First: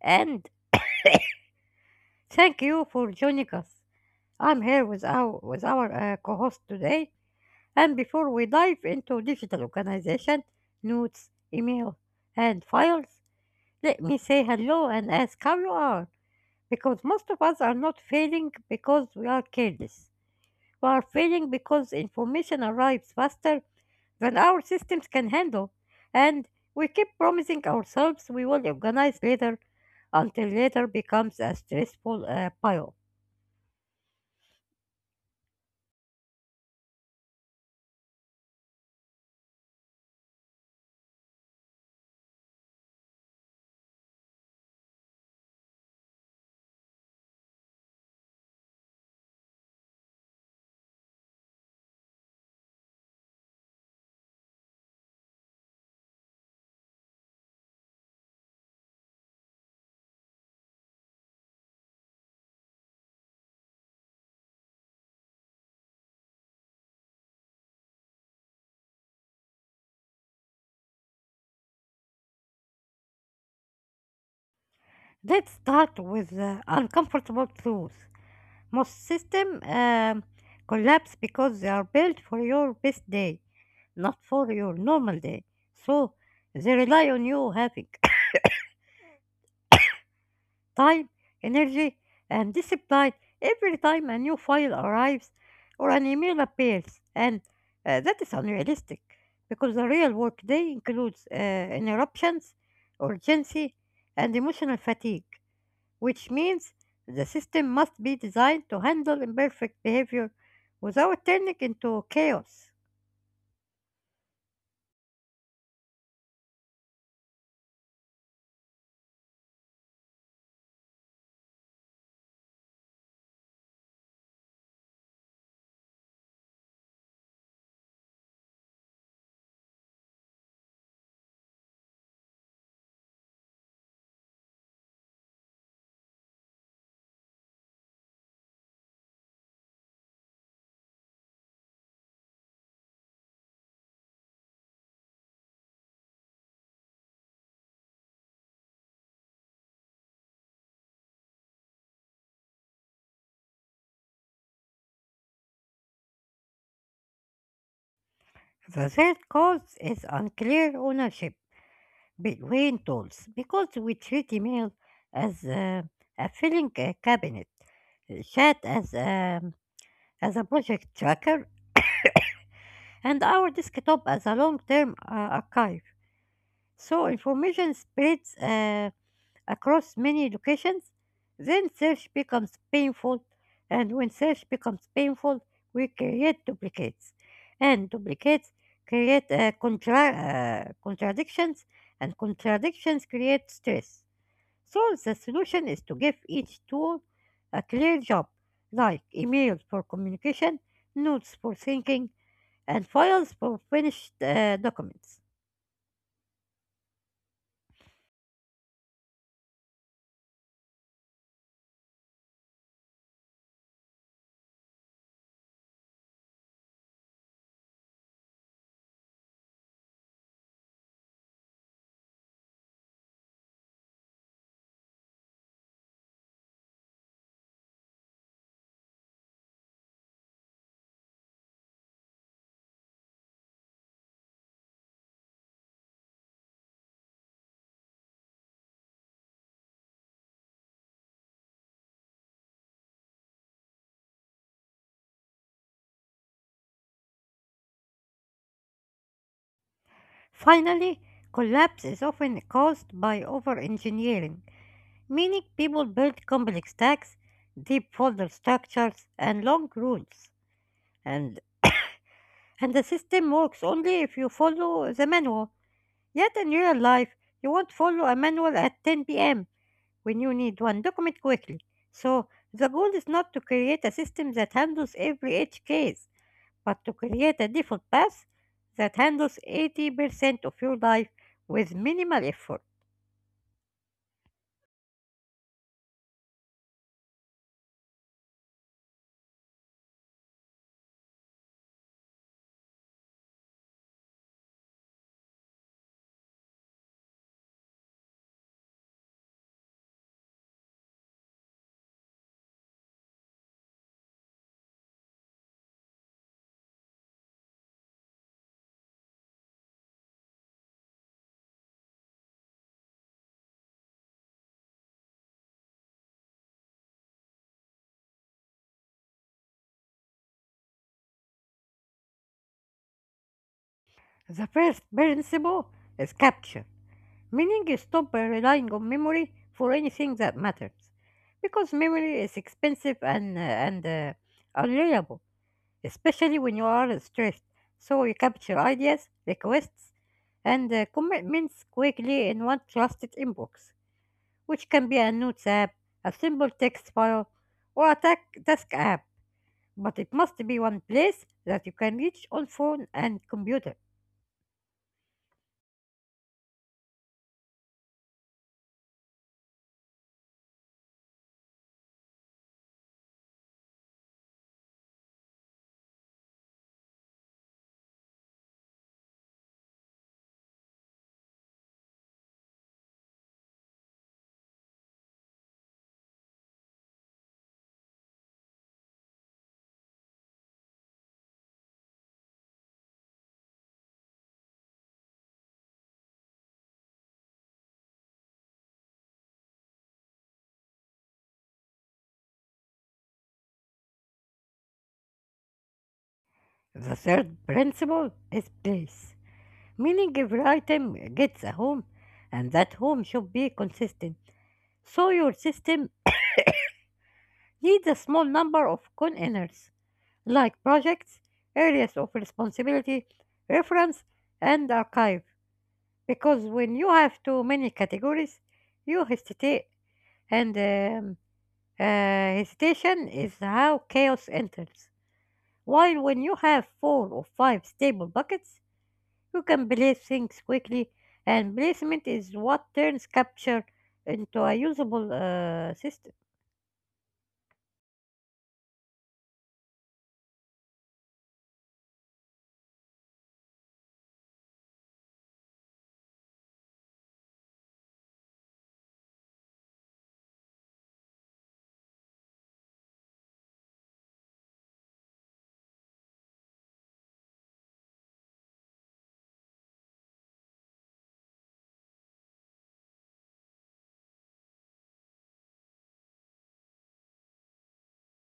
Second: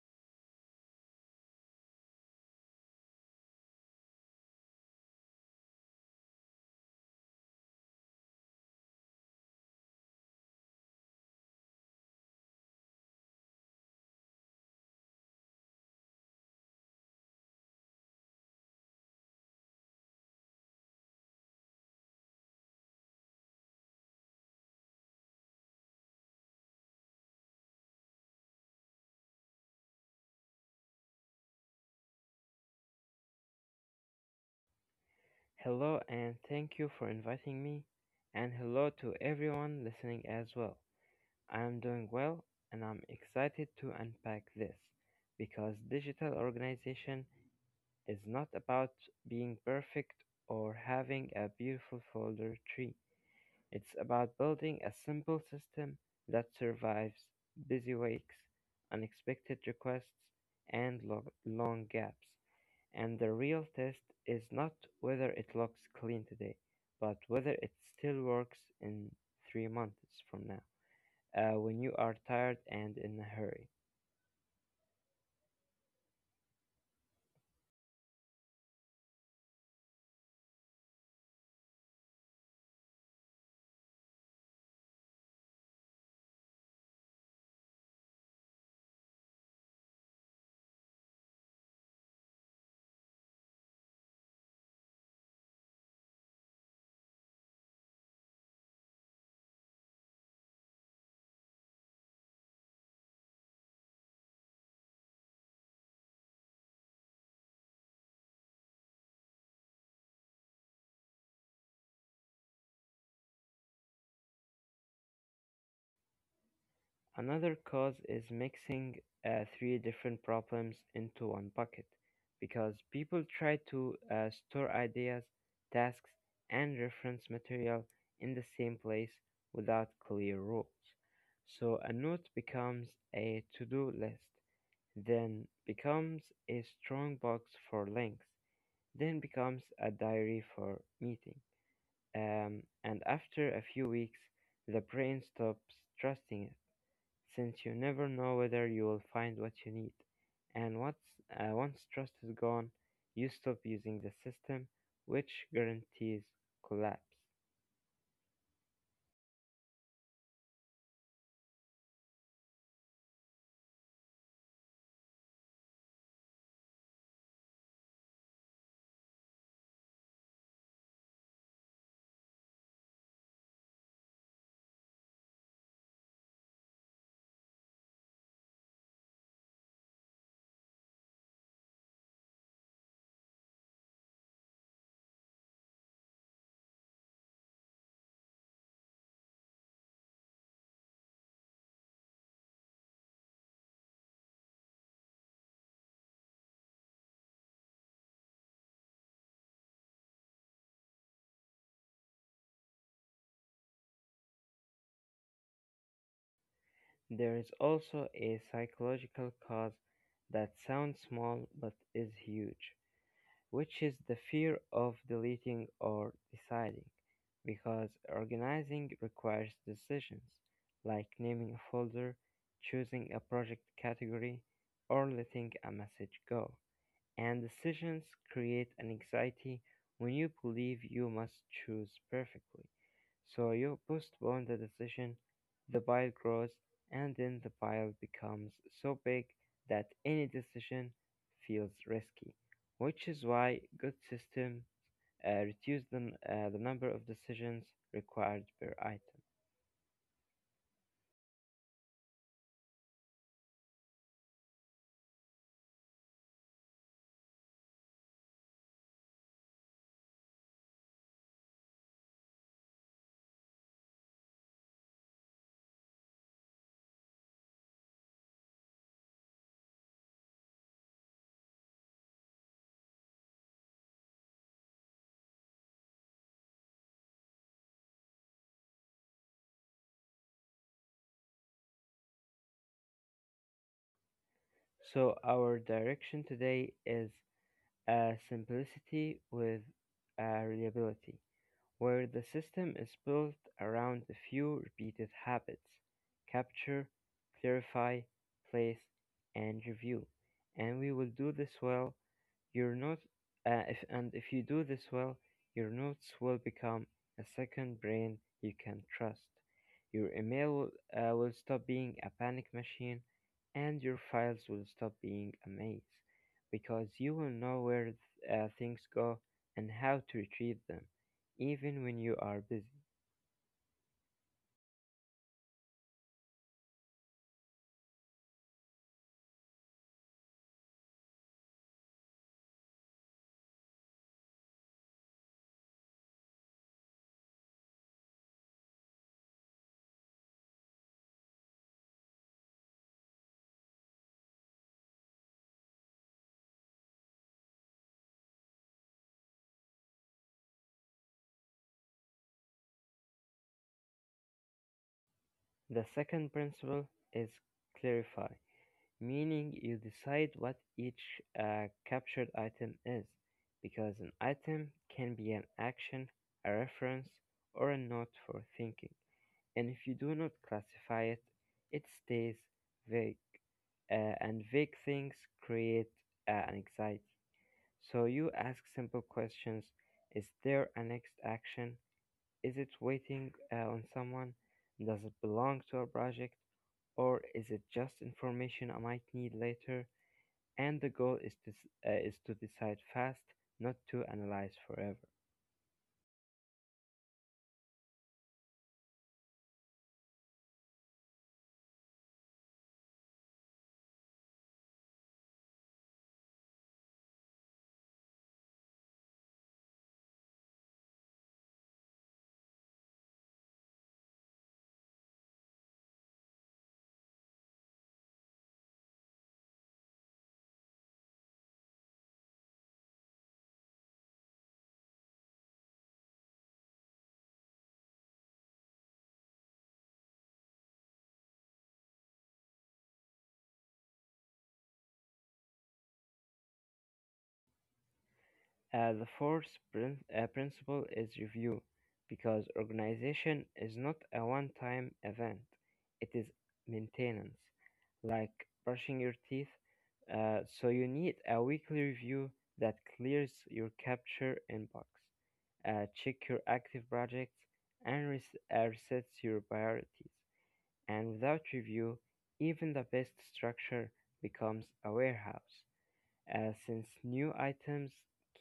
And thank you for joining us. I'm here with with our co host today. And before we dive into digital organization, notes, email, and files, let me say hello and ask how you are. Because most of us are not failing because we are careless. We are failing because information arrives faster than our systems can handle, and we keep promising ourselves we will organize later until later becomes a stressful pile. Hello and thank you for inviting me. And hello to everyone listening as well. I am doing well and I'm excited to unpack this because digital organization is not about being perfect or having a beautiful folder tree. It's about building a simple system that survives busy weeks, unexpected requests, and long gaps. And the real test is not whether it looks clean today, but whether it still works in 3 months from now, when you are tired and in a hurry. Let's start with the uncomfortable truth. Most systems collapse because they are built for your best day, not for your normal day. So they rely on you having time, energy, and discipline every time a new file arrives or an email appears, and that is unrealistic because the real workday includes interruptions, urgency, and emotional fatigue, which means the system must be designed to handle imperfect behavior without turning into chaos. Another cause is mixing three different problems into one bucket, because people try to store ideas, tasks, and reference material in the same place without clear rules. So a note becomes a to do list, then becomes a strong box for links, then becomes a diary for meeting. And after a few weeks, the brain stops trusting it, since you never know whether you will find what you need. And once trust is gone, you stop using the system, which guarantees collapse. The third cause is unclear ownership between tools because we treat email as a filling cabinet, chat as a project tracker, and our desktop as a long-term archive. So information spreads across many locations. Then search becomes painful, and when search becomes painful, we create duplicates, and duplicates create contradictions, and contradictions create stress. So the solution is to give each tool a clear job, like email for communication, notes for thinking, and files for finished documents. There is also a psychological cause that sounds small but is huge, which is the fear of deleting or deciding, because organizing requires decisions like naming a folder, choosing a project category, or letting a message go. And decisions create an anxiety when you believe you must choose perfectly. So you postpone the decision, the pile grows, and then the pile becomes so big that any decision feels risky, which is why good system reduce the number of decisions required per item. Finally, collapse is often caused by over engineering, meaning people build complex stacks, deep folder structures, and long rules. And, and the system works only if you follow the manual. Yet in real life, you won't follow a manual at 10 p.m. when you need one. Document quickly. So the goal is not to create a system that handles every edge case, but to create a default path that handles 80% of your life with minimal effort. So our direction today is simplicity with reliability, where the system is built around a few repeated habits: capture, clarify, place, and review. And we will do this well your notes, if you do this well, your notes will become a second brain you can trust. Your email will stop being a panic machine, and your files will stop being a maze, because you will know where things go and how to retrieve them, even when you are busy. The first principle is capture. Meaning you stop by relying on memory for anything that matters. Because memory is expensive and unreliable, especially when you are stressed. So you capture ideas, requests, and commitments quickly in one trusted inbox, which can be a notes app, a simple text file, or a task app, but it must be one place that you can reach on phone and computer. The second principle is clarify. Meaning you decide what each captured item is, because an item can be an action, a reference, or a note for thinking. And if you do not classify it, it stays vague, and vague things create anxiety. So you ask simple questions: Is there a next action? Is it waiting on someone? Does it belong to a project? Or is it just information I might need later? And the goal is to decide fast, not to analyze forever. The third principle is place. Meaning every item gets a home, and that home should be consistent. So your system needs a small number of containers, like projects, areas of responsibility, reference, and archive. Because when you have too many categories, you hesitate, and hesitation is how chaos enters. While when you have 4 or 5 stable buckets, you can place things quickly, and placement is what turns capture into a usable system. The fourth principle is review, because organization is not a one time event, it is maintenance, like brushing your teeth. So you need a weekly review that clears your capture inbox, check your active projects, and resets your priorities. And without review, even the best structure becomes a warehouse, as since new items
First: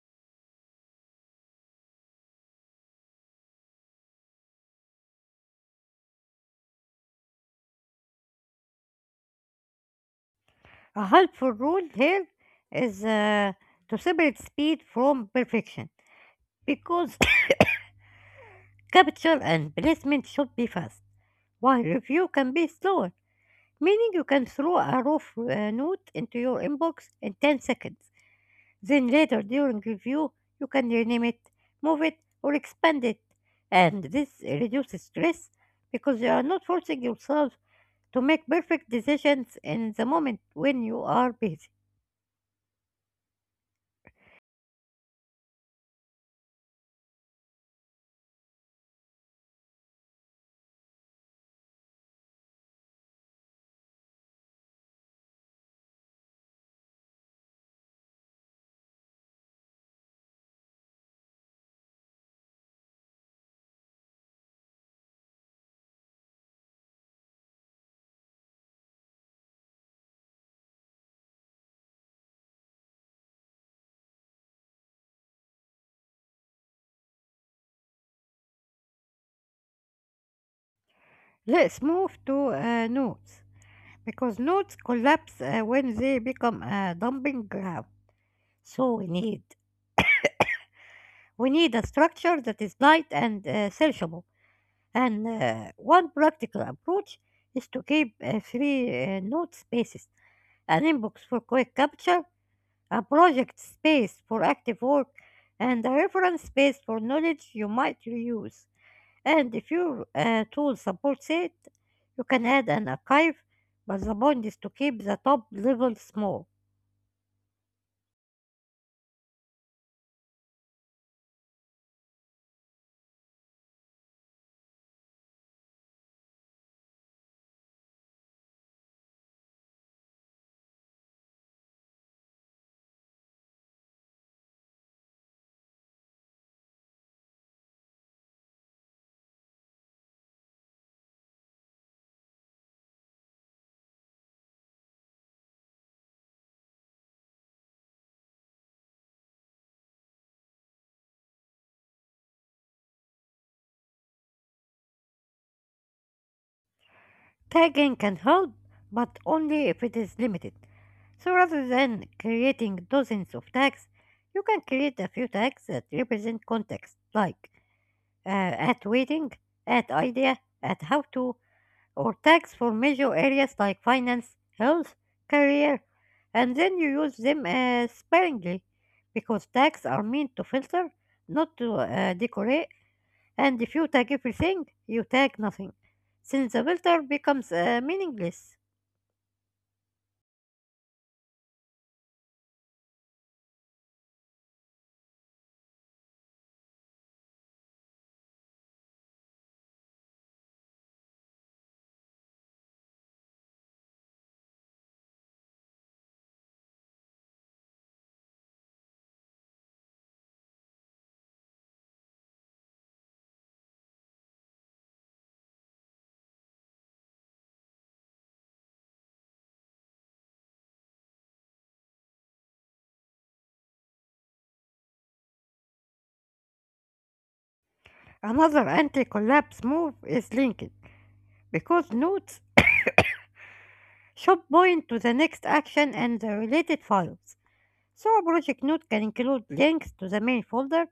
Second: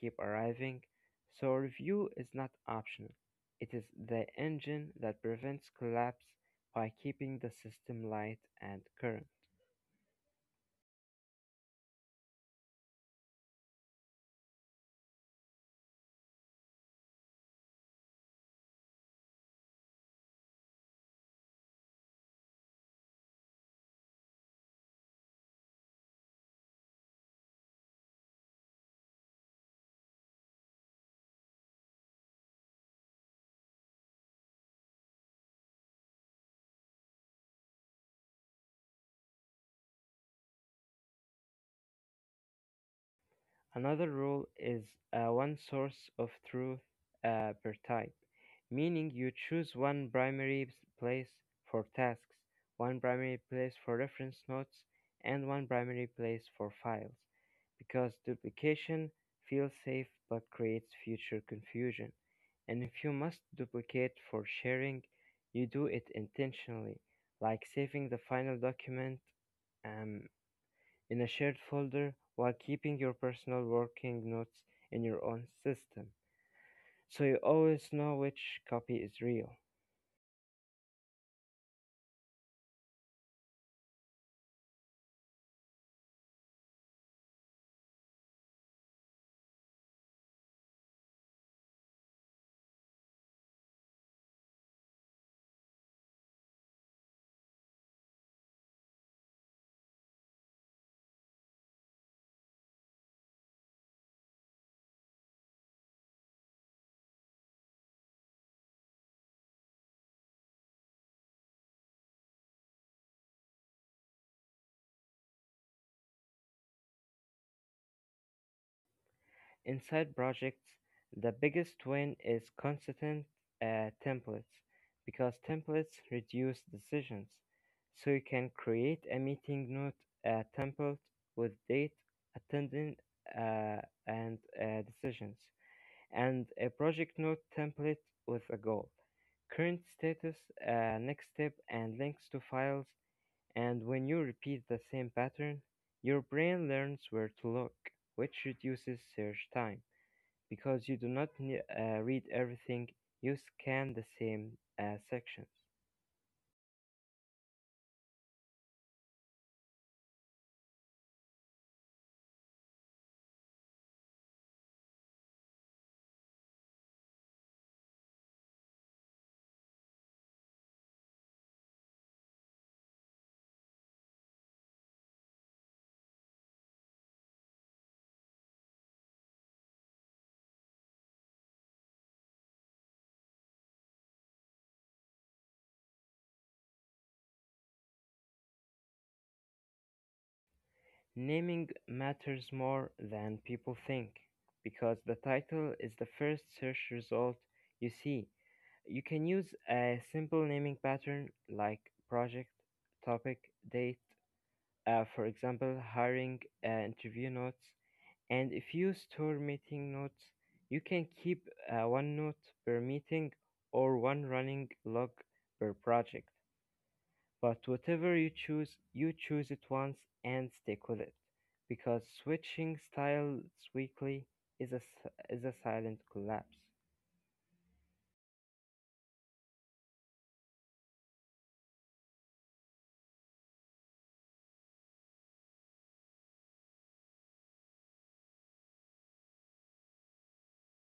keep arriving, so review is not optional. It is the engine that prevents collapse by keeping the system light and current. A helpful rule here is to separate speed from perfection because capture and placement should be fast, while review can be slower, meaning you can throw a rough note into your inbox in 10 seconds. Then later during review, you can rename it, move it, or expand it. And this reduces stress because you are not forcing yourself to make perfect decisions in the moment when you are busy. Another rule is one source of truth per type, meaning you choose one primary place for tasks, one primary place for reference notes, and one primary place for files, because duplication feels safe but creates future confusion. And if you must duplicate for sharing, you do it intentionally, like saving the final document um, in a shared folder while keeping your personal working notes in your own system, so you always know which copy is real. Let's move to notes because notes collapse when they become a dumping ground. So we need a structure that is light and searchable. And one practical approach is to keep three note spaces, an inbox for quick capture, a project space for active work, and a reference space for knowledge you might reuse. And if your tool supports it, you can add an archive, but the point is to keep the top level small. Inside projects, the biggest win is consistent templates because templates reduce decisions. So you can create a meeting note template with date, attendance, uh, and decisions, and a project note template with a goal, current status, next step, and links to files. And when you repeat the same pattern, your brain learns where to look, which reduces search time because you do not read everything, you scan the same sections. Tagging can help, but only if it is limited. So rather than creating dozens of tags, you can create a few tags that represent context, like uh, at waiting, at idea, at how to, or tags for major areas like finance, health, career, and then you use them sparingly because tags are meant to filter, not to decorate, and if you tag everything, you tag nothing, since the filter becomes meaningless. Naming matters more than people think because the title is the first search result you see. You can use a simple naming pattern like project, topic, date, for example, hiring interview notes. And if you store meeting notes, you can keep one note per meeting or one running log per project. But whatever you choose it once and stick with it because switching styles weekly is a silent collapse. Another anti-collapse move is linking, because nodes should point to the next action and the related files. So a project node can include links to the main folder,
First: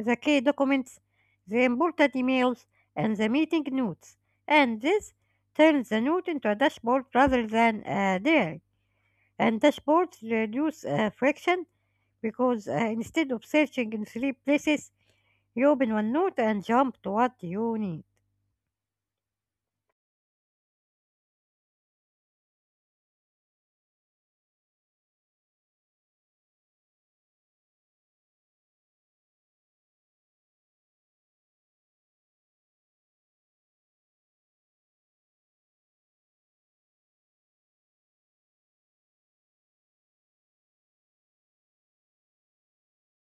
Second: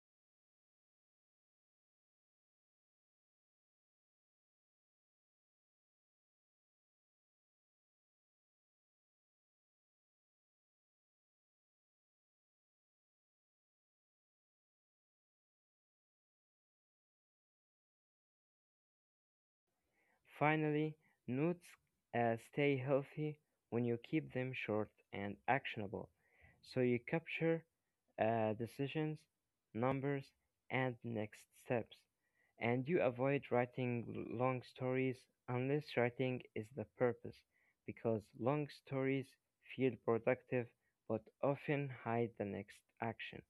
the key documents, the important emails, and the meeting notes. And this turns the node into a dashboard rather than a diary. And dashboards reduce friction because instead of searching in three places, you open one node and jump to what you need. Finally, nuts stay healthy when you keep them short and actionable, so you capture decisions, numbers, and next steps, and you avoid writing long stories unless writing is the purpose, because long stories feel productive but often hide the next action.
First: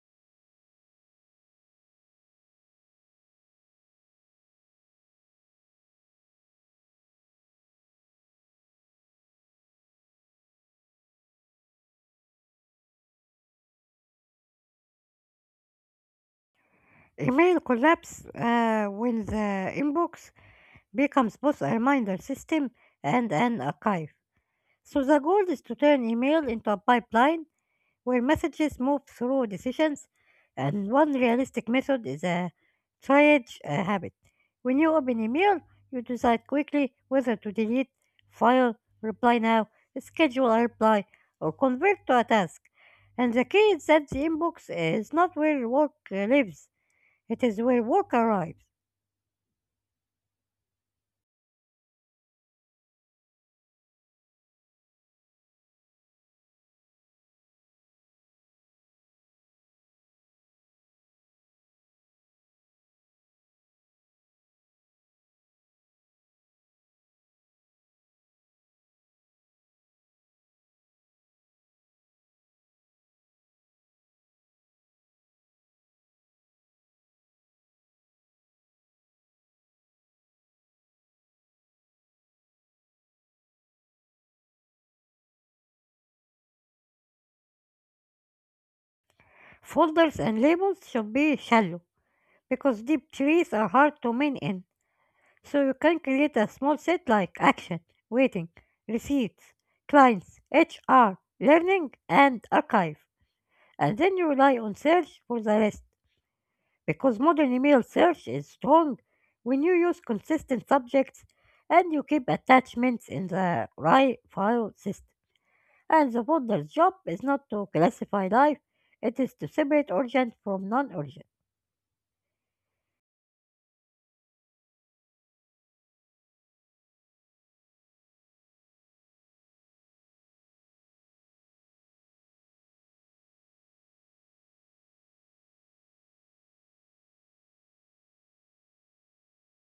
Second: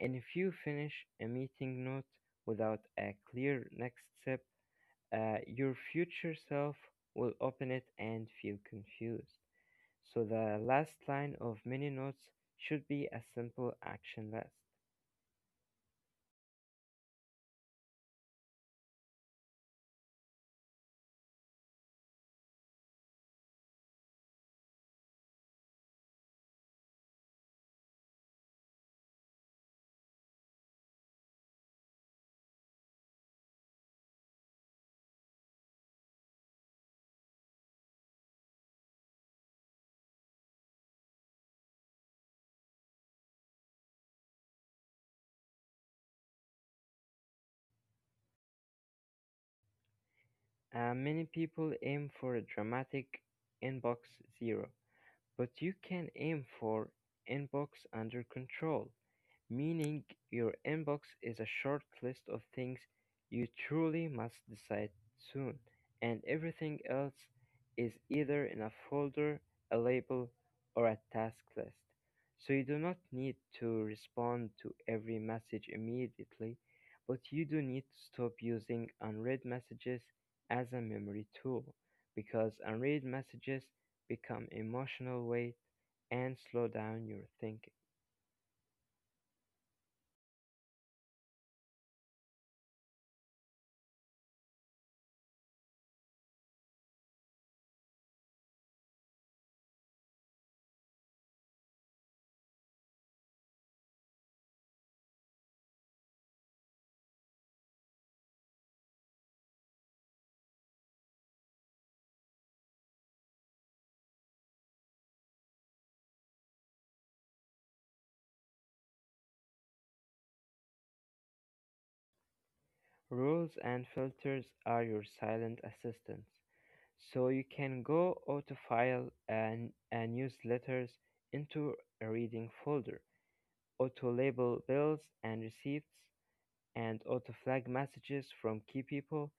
And if you finish a meeting note without a clear next step, your future self will open it and feel confused. So the last line of many notes should be a simple action list. Email collapse when the inbox becomes both a reminder system and an archive. So the goal is to turn email into a pipeline where messages move through decisions. And one realistic method is a triage habit. When you open email, you decide quickly whether to delete, file, reply now, schedule a reply, or convert to a task. And the key is that the inbox is not where work lives. It is where work arrives. Many people aim for a dramatic inbox zero, but you can aim for inbox under control, meaning your inbox is a short list of things you truly must decide soon, and everything else is either in a folder, a label, or a task list. So you do not need to respond to every message immediately, but you do need to stop using unread messages as a memory tool because unread messages become emotional weight and slow down your thinking. Folders and labels should be shallow because deep trees are hard to mine in. So you can create a small set like action, waiting, receipts, clients, HR, learning, and archive. And then you rely on search for the rest because modern email search is strong when you use consistent subjects and you keep attachments in the right file system. And the folder's job is not to classify life, it is to separate urgent from non urgent. Rules and filters are your silent assistants, so you can go autofile and newsletters into a reading folder, auto label bills and receipts, and auto flag messages from key people.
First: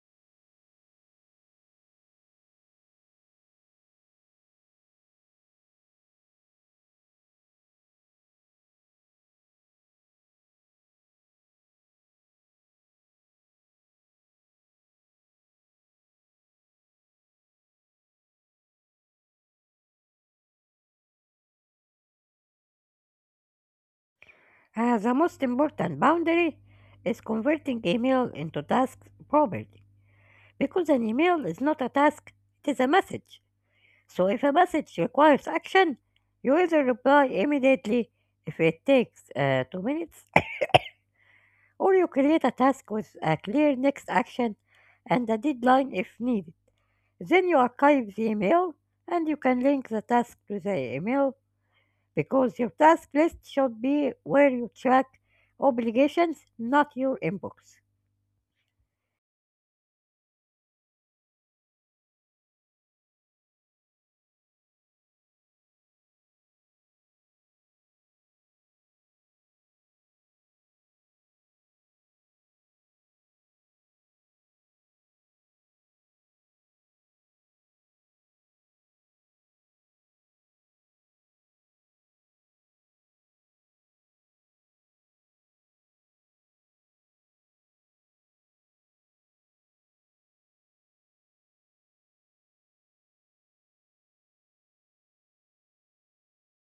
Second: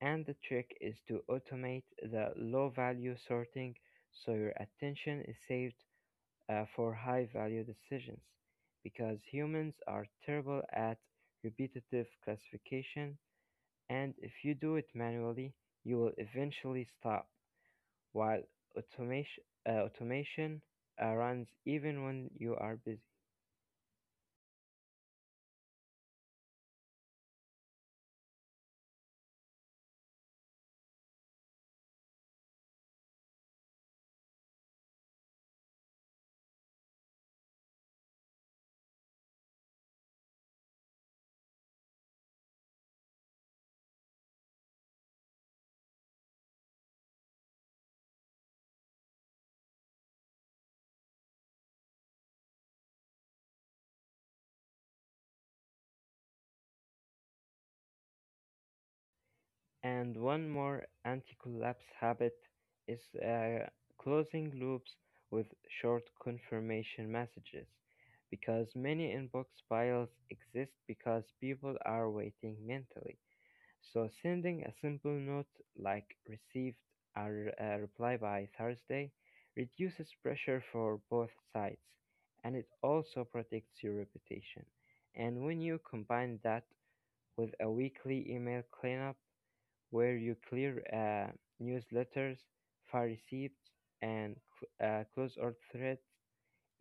And the trick is to automate the low value sorting so your attention is saved for high value decisions because humans are terrible at repetitive classification, and if you do it manually, you will eventually stop, while automation, automation runs even when you are busy. The most important boundary is converting email into tasks property. Because an email is not a task, it is a message. So if a message requires action, you either reply immediately if it takes 2 minutes, or you create a task with a clear next action and a deadline if needed. Then you archive the email and you can link the task to the email because your task list should be where you track obligations, not your inbox. And one more anti collapse habit is closing loops with short confirmation messages because many inbox piles exist because people are waiting mentally. So sending a simple note like received or a reply by Thursday reduces pressure for both sides, and it also protects your reputation. And when you combine that with a weekly email cleanup where you clear newsletters, far receipts, and close or threads,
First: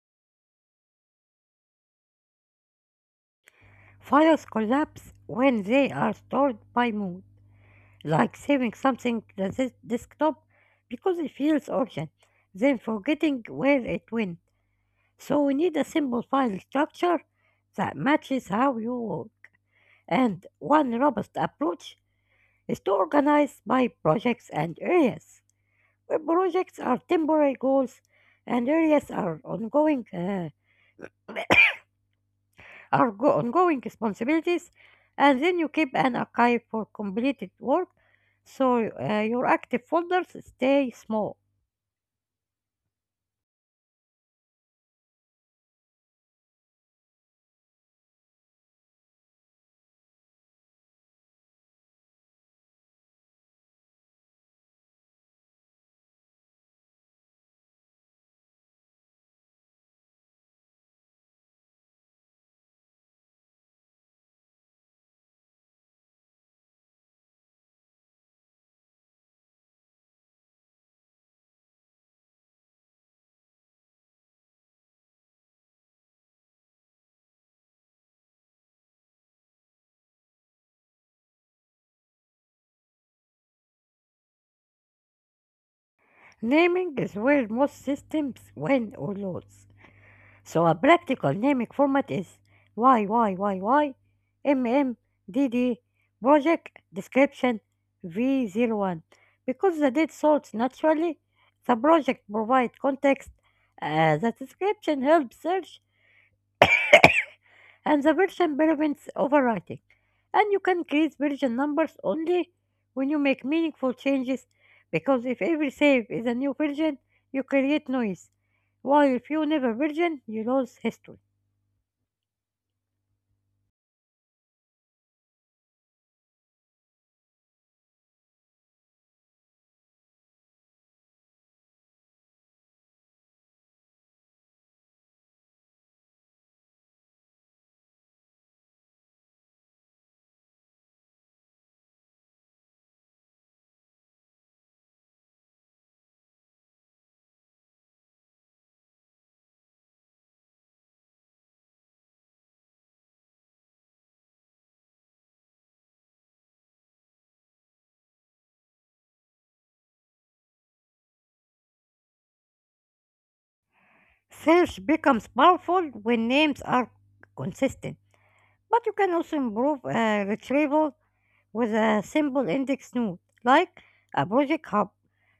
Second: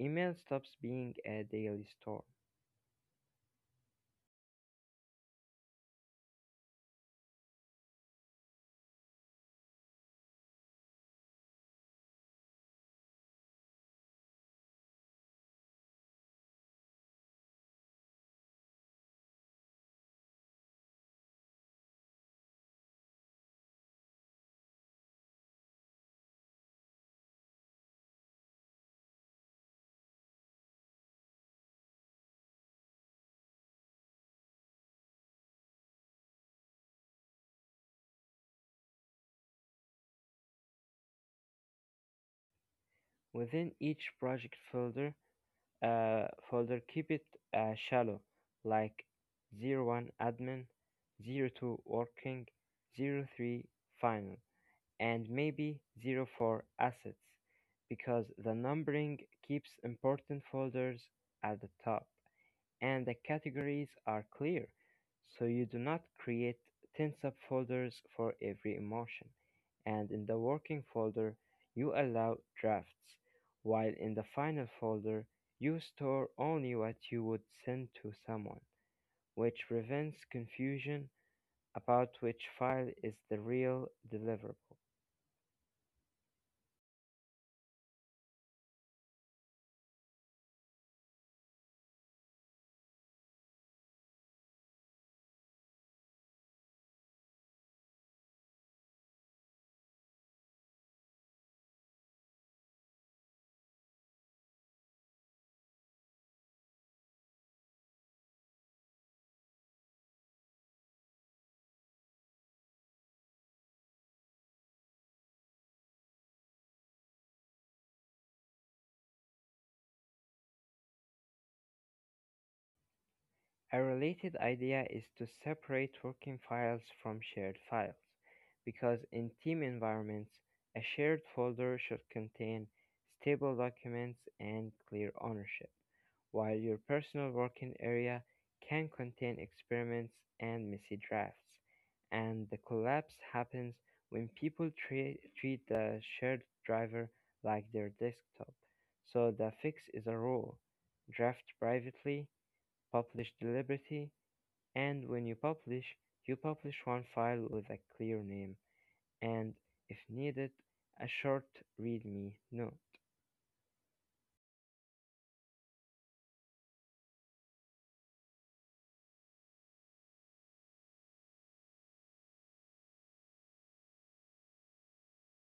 email stops being a daily storm. Files collapse when they are stored by mood, like saving something to the desktop because it feels urgent, then forgetting where it went. So we need a simple file structure that matches how you work. And one robust approach is to organize by projects and areas. Projects are temporary goals, and areas are ongoing ongoing responsibilities, and then you keep an archive for completed work, so your active folders stay small. Within each project folder, keep it shallow, like 01 admin, 02 working, 03 final, and maybe 04 assets, because the numbering keeps important folders at the top and the categories are clear, so you do not create 10 subfolders for every emotion. And in the working folder, you allow drafts, while in the final folder, you store only what you would send to someone, which prevents confusion about which file is the real deliverable. Naming is where most systems win or lose. So a practical naming format is YYYY MMDD project description v 01, because the date sorts naturally. The project provides context, the description helps search, and the version prevents overwriting. And you can increase version numbers only when you make meaningful changes because if every save is a new version, you create noise, while if you never version, you lose history. A related idea is to separate working files from shared files, because in team environments, a shared folder should contain stable documents and clear ownership, while your personal working area can contain experiments and messy drafts. And the collapse happens when people treat the shared driver like their desktop. So the fix is a rule: draft privately, publish the liberty, and when you publish one file with a clear name and, if needed, a short readme note. Search becomes powerful when names are consistent, but you can also improve retrieval with a simple index node, like a project hub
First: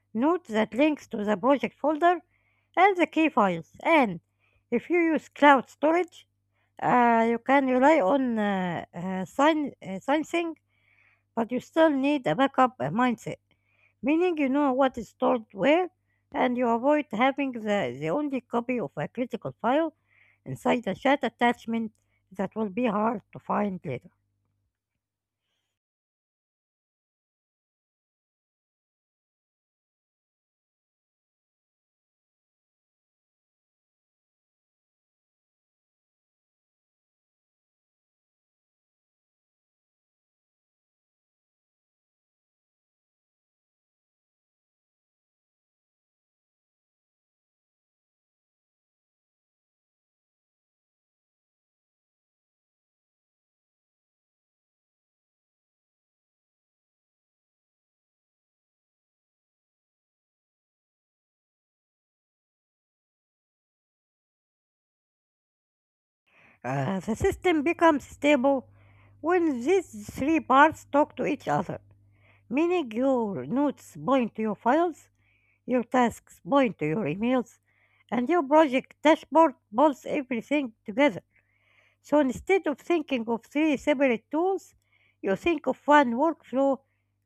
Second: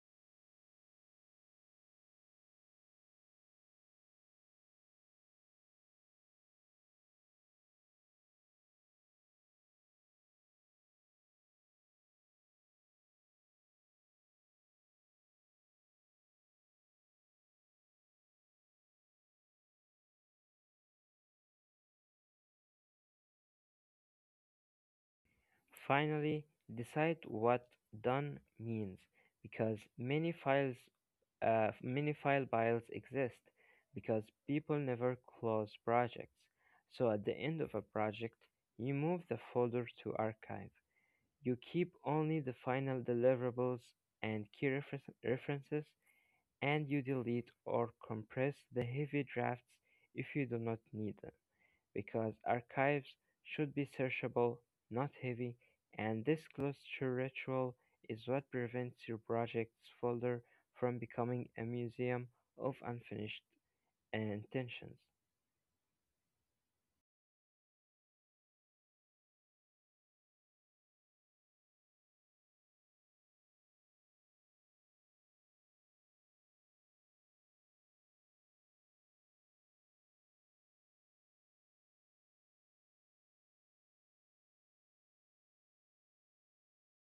node that links to the project folder and the key files. And if you use cloud storage, you can rely on sensing, but you still need a backup mindset, meaning you know what is stored where and you avoid having the only copy of a critical file inside a chat attachment that will be hard to find later. Finally, decide what done means because many file files exist because people never close projects. So at the end of a project, you move the folder to archive. You keep only the final deliverables and key references, and you delete or compress the heavy drafts if you do not need them, because archives should be searchable, not heavy, and this closure ritual is what prevents your project's folder from becoming a museum of unfinished intentions. The system becomes stable when these three parts talk to each other, meaning your notes point to your files, your tasks point to your emails, and your project dashboard pulls everything together. So instead of thinking of three separate tools, you think of one workflow:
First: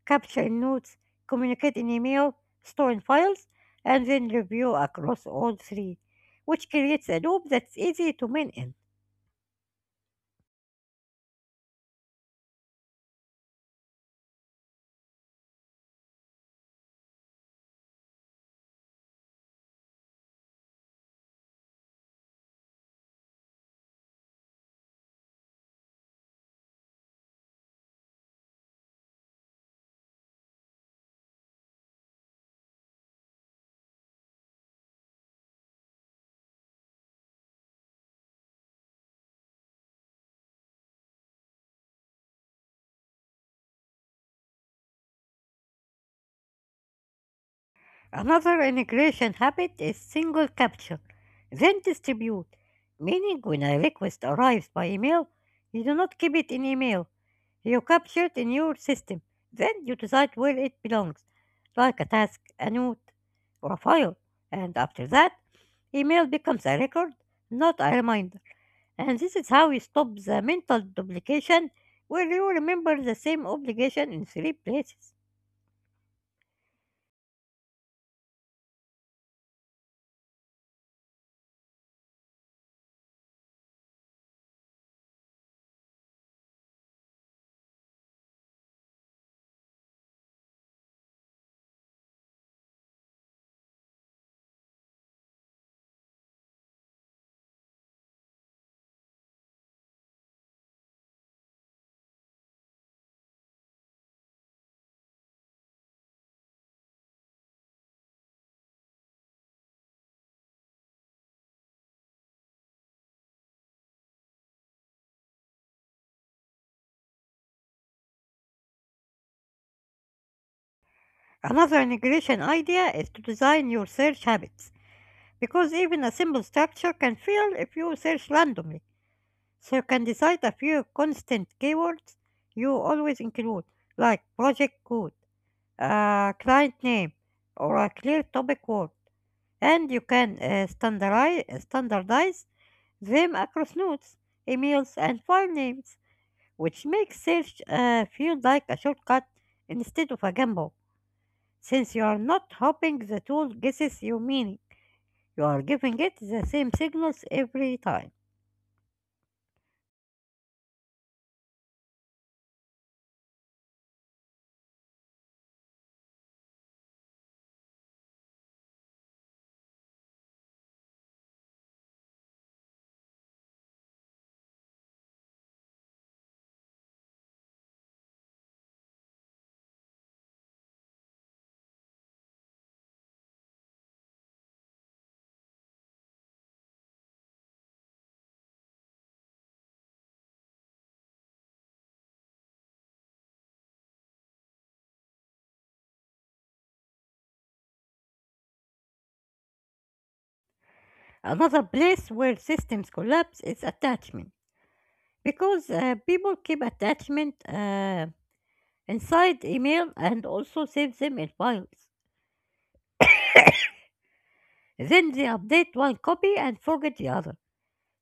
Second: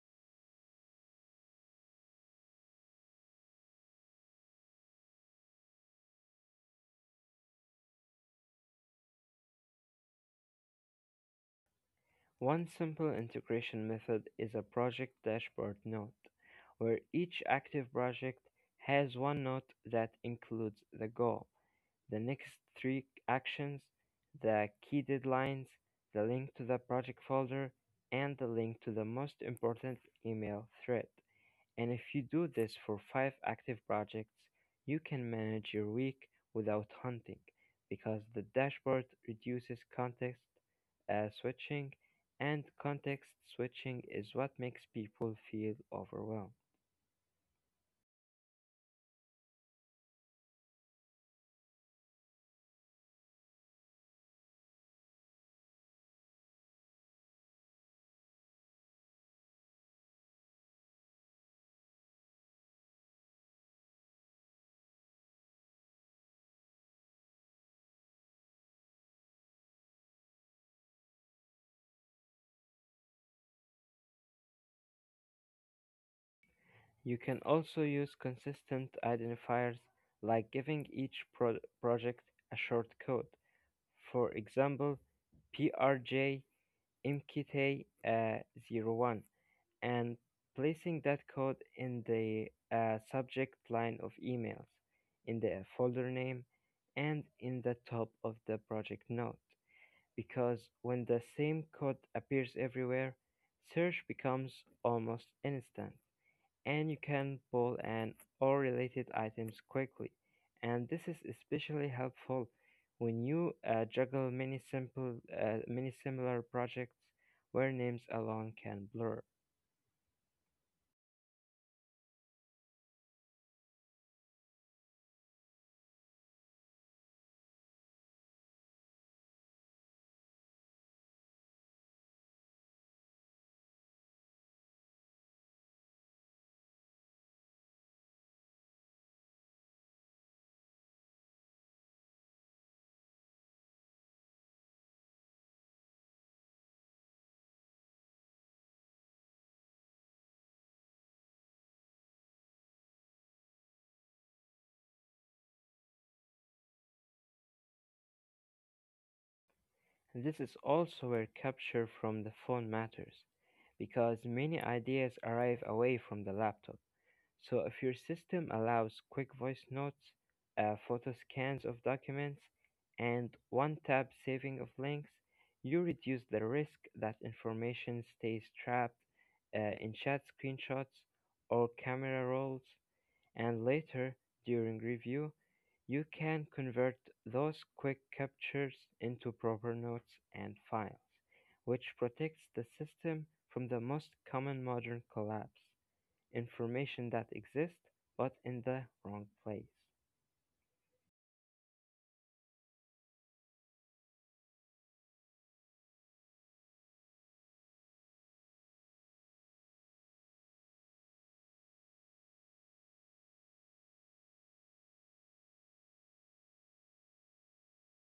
capture in notes, communicate in email, store in files, and then review across all three, which creates a loop that's easy to maintain. One simple integration method is a project dashboard note, where each active project has one note that includes the goal, the next three actions, the key deadlines, the link to the project folder, and the link to the most important email thread. And if you do this for five active projects, you can manage your week without hunting because the dashboard reduces context switching, and context switching is what makes people feel overwhelmed. Another integration habit is single capture, then distribute, meaning when a request arrives by email, you do not keep it in email. You capture it in your system, then you decide where it belongs, like a task, a note, or a file. And after that, email becomes a record, not a reminder. And this is how you stop the mental duplication where you remember the same obligation in three places. You can also use consistent identifiers like giving each project a short code. For example, PRJ MKT zero 01, and placing that code in the subject line of emails, in the folder name, and in the top of the project note. Because when the same code appears everywhere, search becomes almost instant and you can pull and all related items quickly. And this is especially helpful when you juggle many similar projects where names alone can blur. Another integration idea is to design your search habits because even a simple structure can fail if you search randomly. So you can decide a few constant keywords you always include, like project code, a client name, or a clear topic word, and you can standardize them across notes, emails, and file names, which makes search feel like a shortcut instead of a gamble. Since you are not hoping the tool guesses your meaning, you are giving it the same signals every time. This is also where capture from the phone matters because many ideas arrive away from the laptop. So if your system allows quick voice notes, photo scans of documents, and one-tap saving of links, you reduce the risk that information stays trapped in chat screenshots or camera rolls, and later, during review, you can convert those quick captures into proper notes and files, which protects the system from the most common modern collapse: information that exists but in the wrong place. Another place where systems collapse is attachment, because people keep attachment inside email and also save them in files. Then they update one copy and forget the other.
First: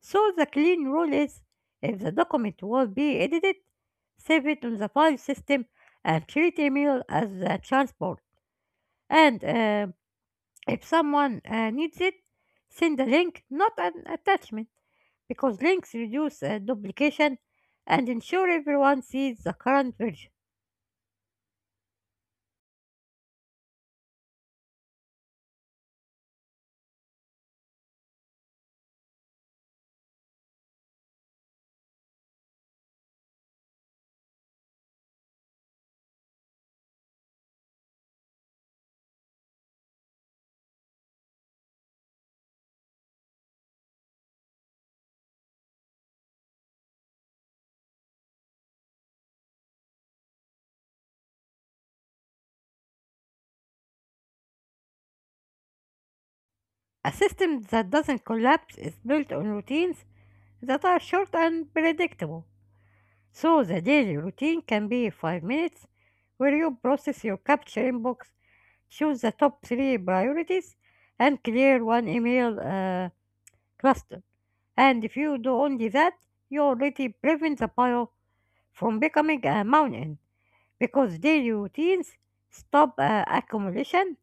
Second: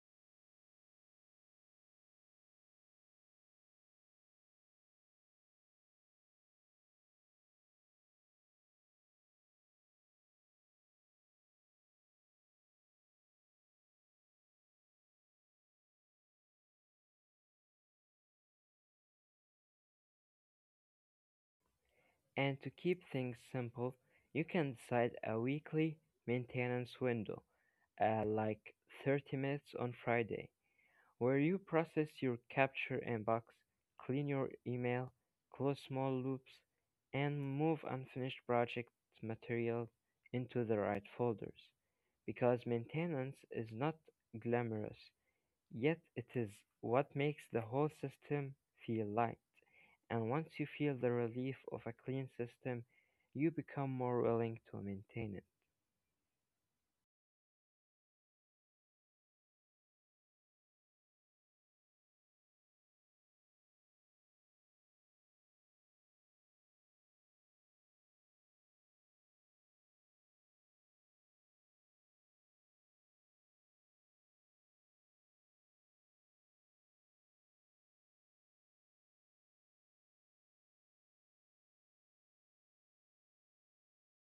So the clean rule is if the document will be edited, save it on the file system and treat email as the transport. And If someone needs it, send a link, not an attachment, because links reduce duplication and ensure everyone sees the current version. And to keep things simple, you can decide a weekly maintenance window, like 30 minutes on Friday, where you process your capture inbox, clean your email, close small loops, and move unfinished project material into the right folders. Because maintenance is not glamorous, yet it is what makes the whole system feel light. And once you feel the relief of a clean system, you become more willing to maintain it. A system that doesn't collapse is built on routines that are short and predictable. So the daily routine can be 5 minutes, where you process your capture inbox, choose the top three priorities, and clear one email cluster. And if you do only that, you already prevent the pile from becoming a mountain because their routines stop accumulation,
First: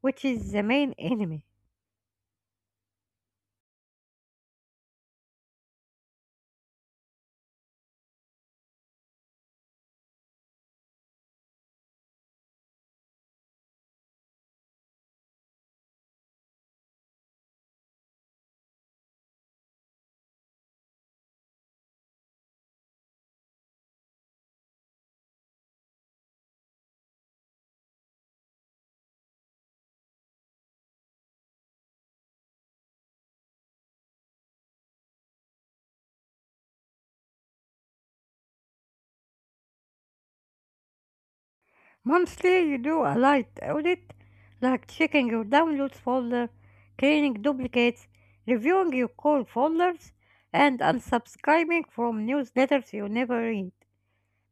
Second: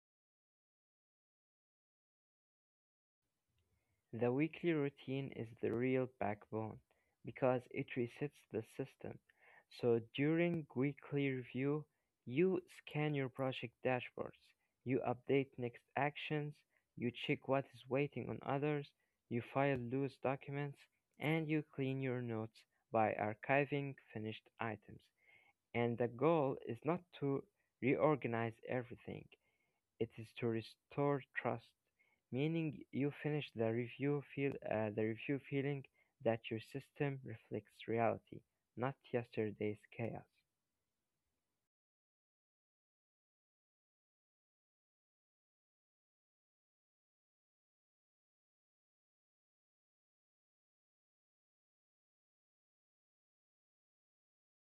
which is the main enemy. The weekly routine is the real backbone because it resets the system. So during weekly review, you scan your project dashboards, you update next actions, you check what is waiting on others, you file loose documents, and you clean your notes by archiving finished items. And the goal is not to reorganize everything, it is to restore trust, meaning you finish the review feel the review feeling that your system reflects reality, not yesterday's chaos. Monthly, you do a light audit like checking your downloads folder, cleaning duplicates, reviewing your core folders, and unsubscribing from newsletters you never read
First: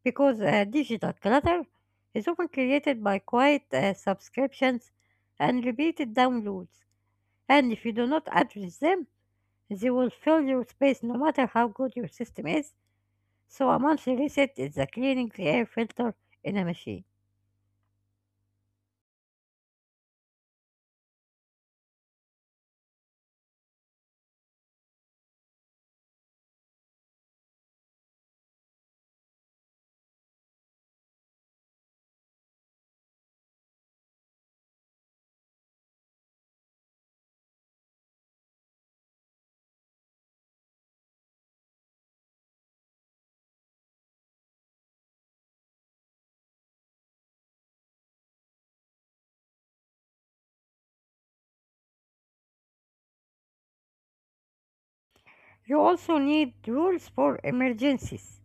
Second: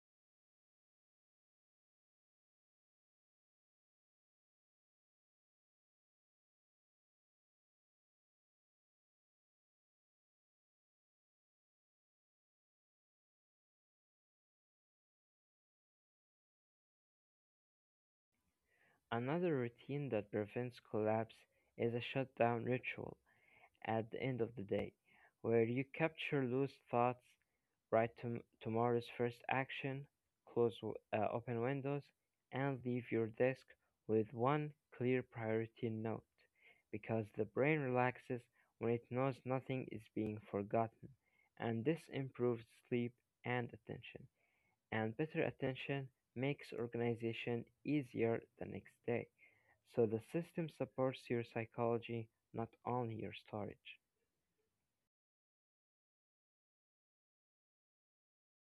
because digital clutter is often created by quiet subscriptions and repeated downloads. And if you do not address them, they will fill your space no matter how good your system is, so a monthly reset is a cleaning the air filter in a machine. Another routine that prevents collapse is a shutdown ritual at the end of the day, where you capture loose thoughts, write tomorrow's first action, close open windows, and leave your desk with one clear priority note, because the brain relaxes when it knows nothing is being forgotten, and this improves sleep and attention. And better attention makes organization easier the next day. So the system supports your psychology, not only your storage. You also need rules for emergencies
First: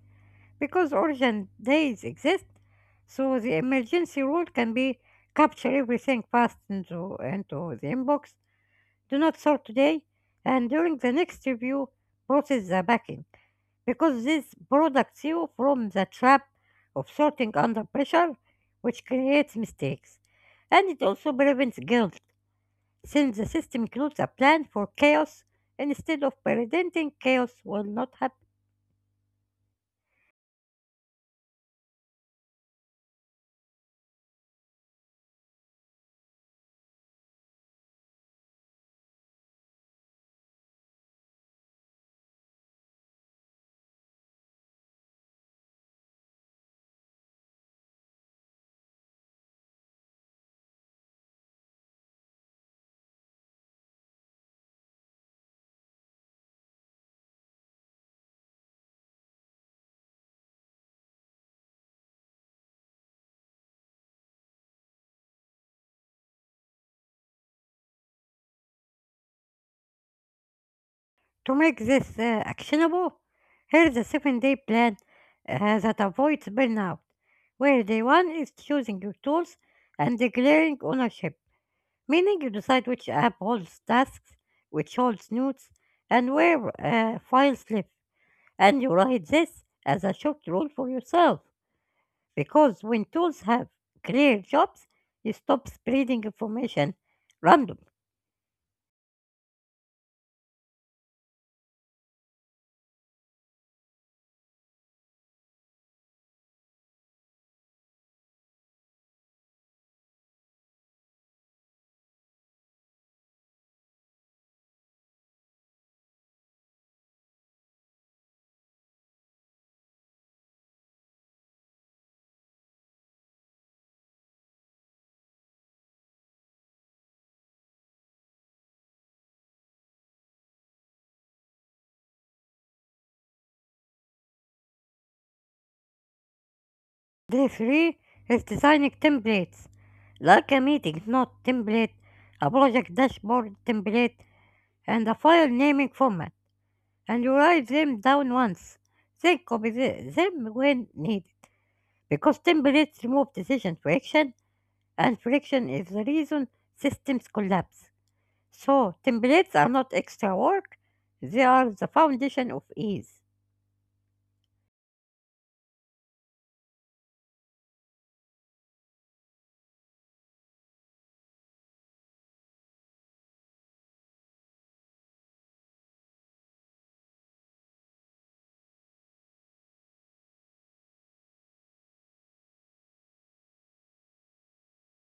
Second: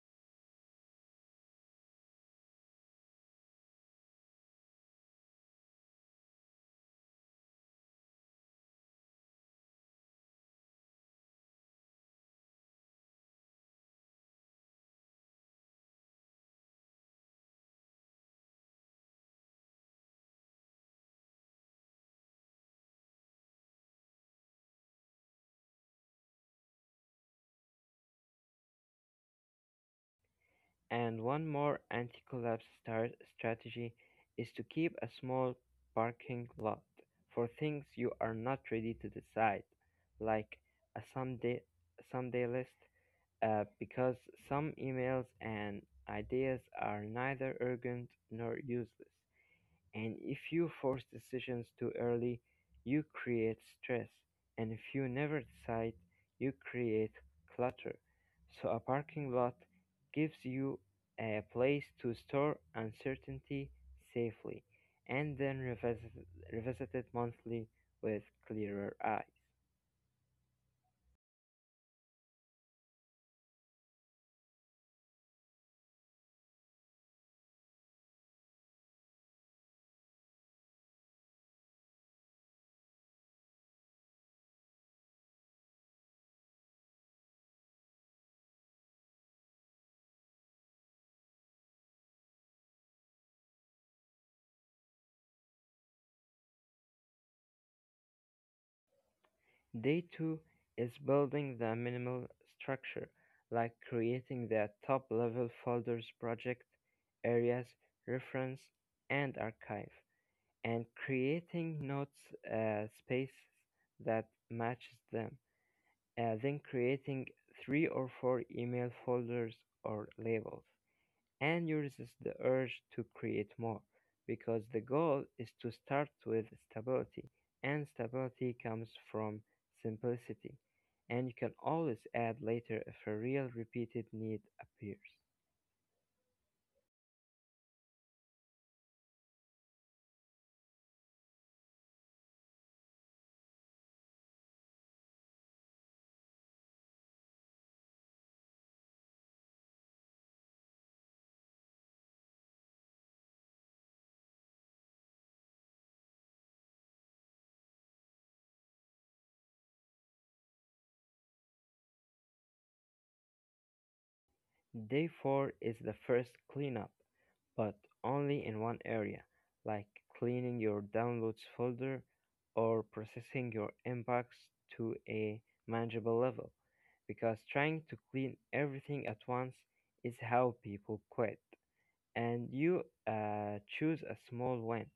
because origin days exist, so the emergency rule can be capture everything fast into the inbox, do not sort today, and during the next review, process the backend, because this protects you from the trap of sorting under pressure, which creates mistakes. And it also prevents guilt, since the system includes a plan for chaos instead of preventing chaos will not happen. And one more anti-collapse star strategy is to keep a small parking lot for things you are not ready to decide, like a someday list, because some emails and ideas are neither urgent nor useless. And if you force decisions too early, you create stress. And if you never decide, you create clutter. So a parking lot gives you a place to store uncertainty safely and then revisit it monthly with clearer eye. To make this actionable, here's a 7 day plan that avoids burnout, where day one is choosing your tools and declaring ownership, meaning you decide which app holds tasks, which holds notes, and where files live. And you write this as a short rule for yourself. Because when tools have clear jobs, you stop spreading information random. Day 2 is building the minimal structure, like creating the top level folders: project, areas, reference, and archive, and creating notes spaces that matches them, then creating three or four email folders or labels, and uses the urge to create more, because the goal is to start with stability, and stability comes from simplicity, and you can always add later if a real repeated need appears. Day three is designing templates, like a meeting note template, a project dashboard template, and a file naming format. And you write them down once, then them when needed. Because templates remove decision friction, and friction is the reason systems collapse. So, templates are not extra work, they are the foundation of ease. Day four is the first cleanup, but only in one area, like cleaning your downloads folder or processing your inbox to a manageable level, because trying to clean everything at once is how people quit. And you choose a small one.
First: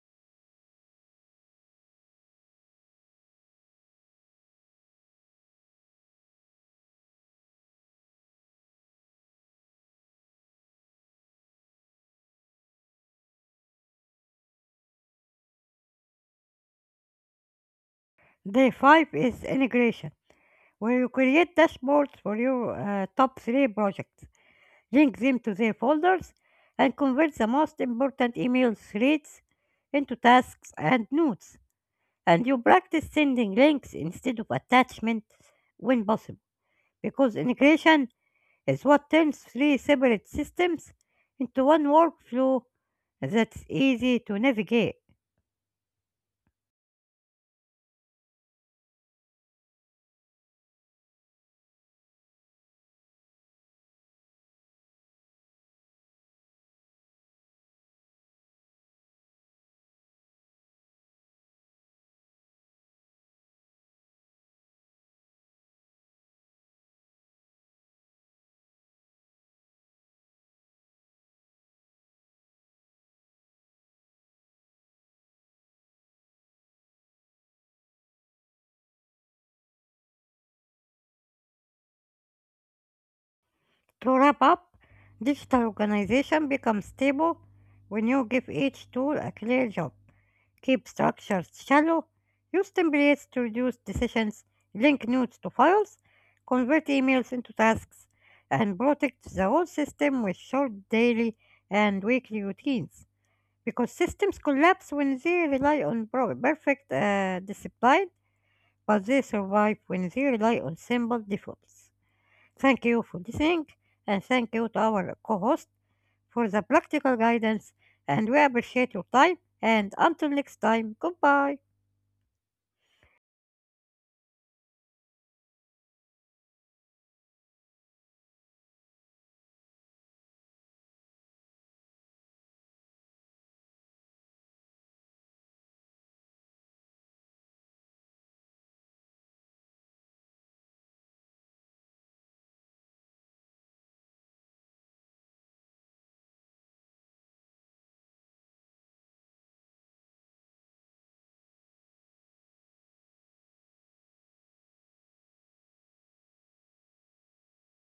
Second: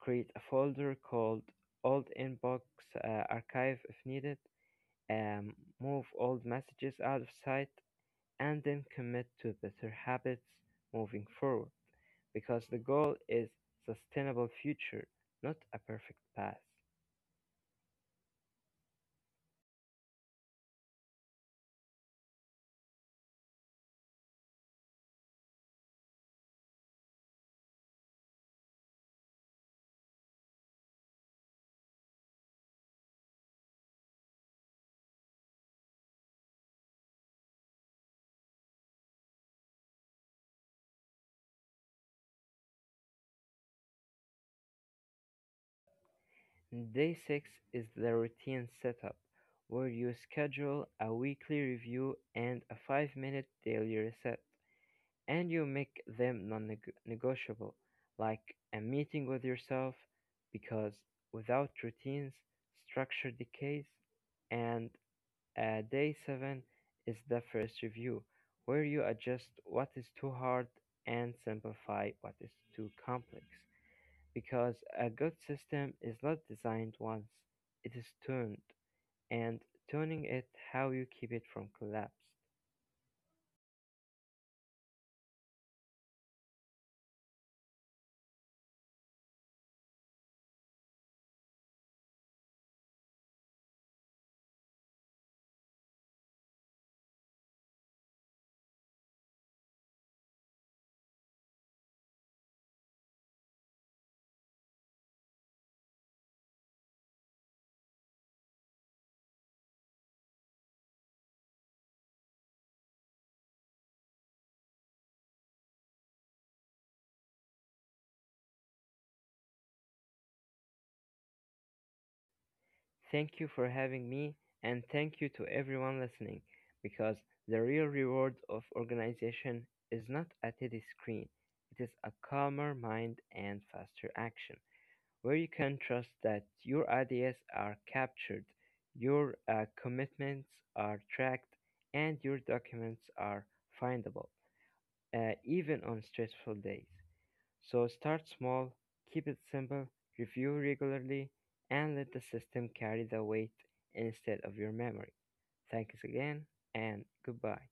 Create a folder called Old Inbox Archive if needed. Um, Move old messages out of sight and then commit to better habits moving forward, because the goal is sustainable future, not a perfect past. Day 5 is integration, where you create dashboards for your top three projects, link them to their folders, and convert the most important email threads into tasks and notes. And you practice sending links instead of attachments when possible, because integration is what turns three separate systems into one workflow that's easy to navigate. Day 6 is the routine setup, where you schedule a weekly review and a 5-minute daily reset, and you make them non-negotiable, like a meeting with yourself, because without routines structure decays. And day 7 is the first review, where you adjust what is too hard and simplify what is too complex. Because a good system is not designed once, it is tuned, and tuning it how you keep it from collapse. To wrap up, digital organization becomes stable when you give each tool a clear job. Keep structures shallow, use templates to reduce decisions, link notes to files, convert emails into tasks, and protect the whole system with short daily and weekly routines, because systems collapse when they rely on pro- perfect discipline, but they survive when they rely on simple defaults. Thank you for listening, and thank you to our co host for the practical guidance, and we appreciate your time. And until next time, goodbye. Thank you for having me, and thank you to everyone listening, because the real reward of organization is not a teddy screen, it is a calmer mind and faster action, where you can trust that your ideas are captured, your commitments are tracked, and your documents are findable, even on stressful days. So start small, keep it simple, review regularly, and let the system carry the weight instead of your memory. Thanks again, and goodbye.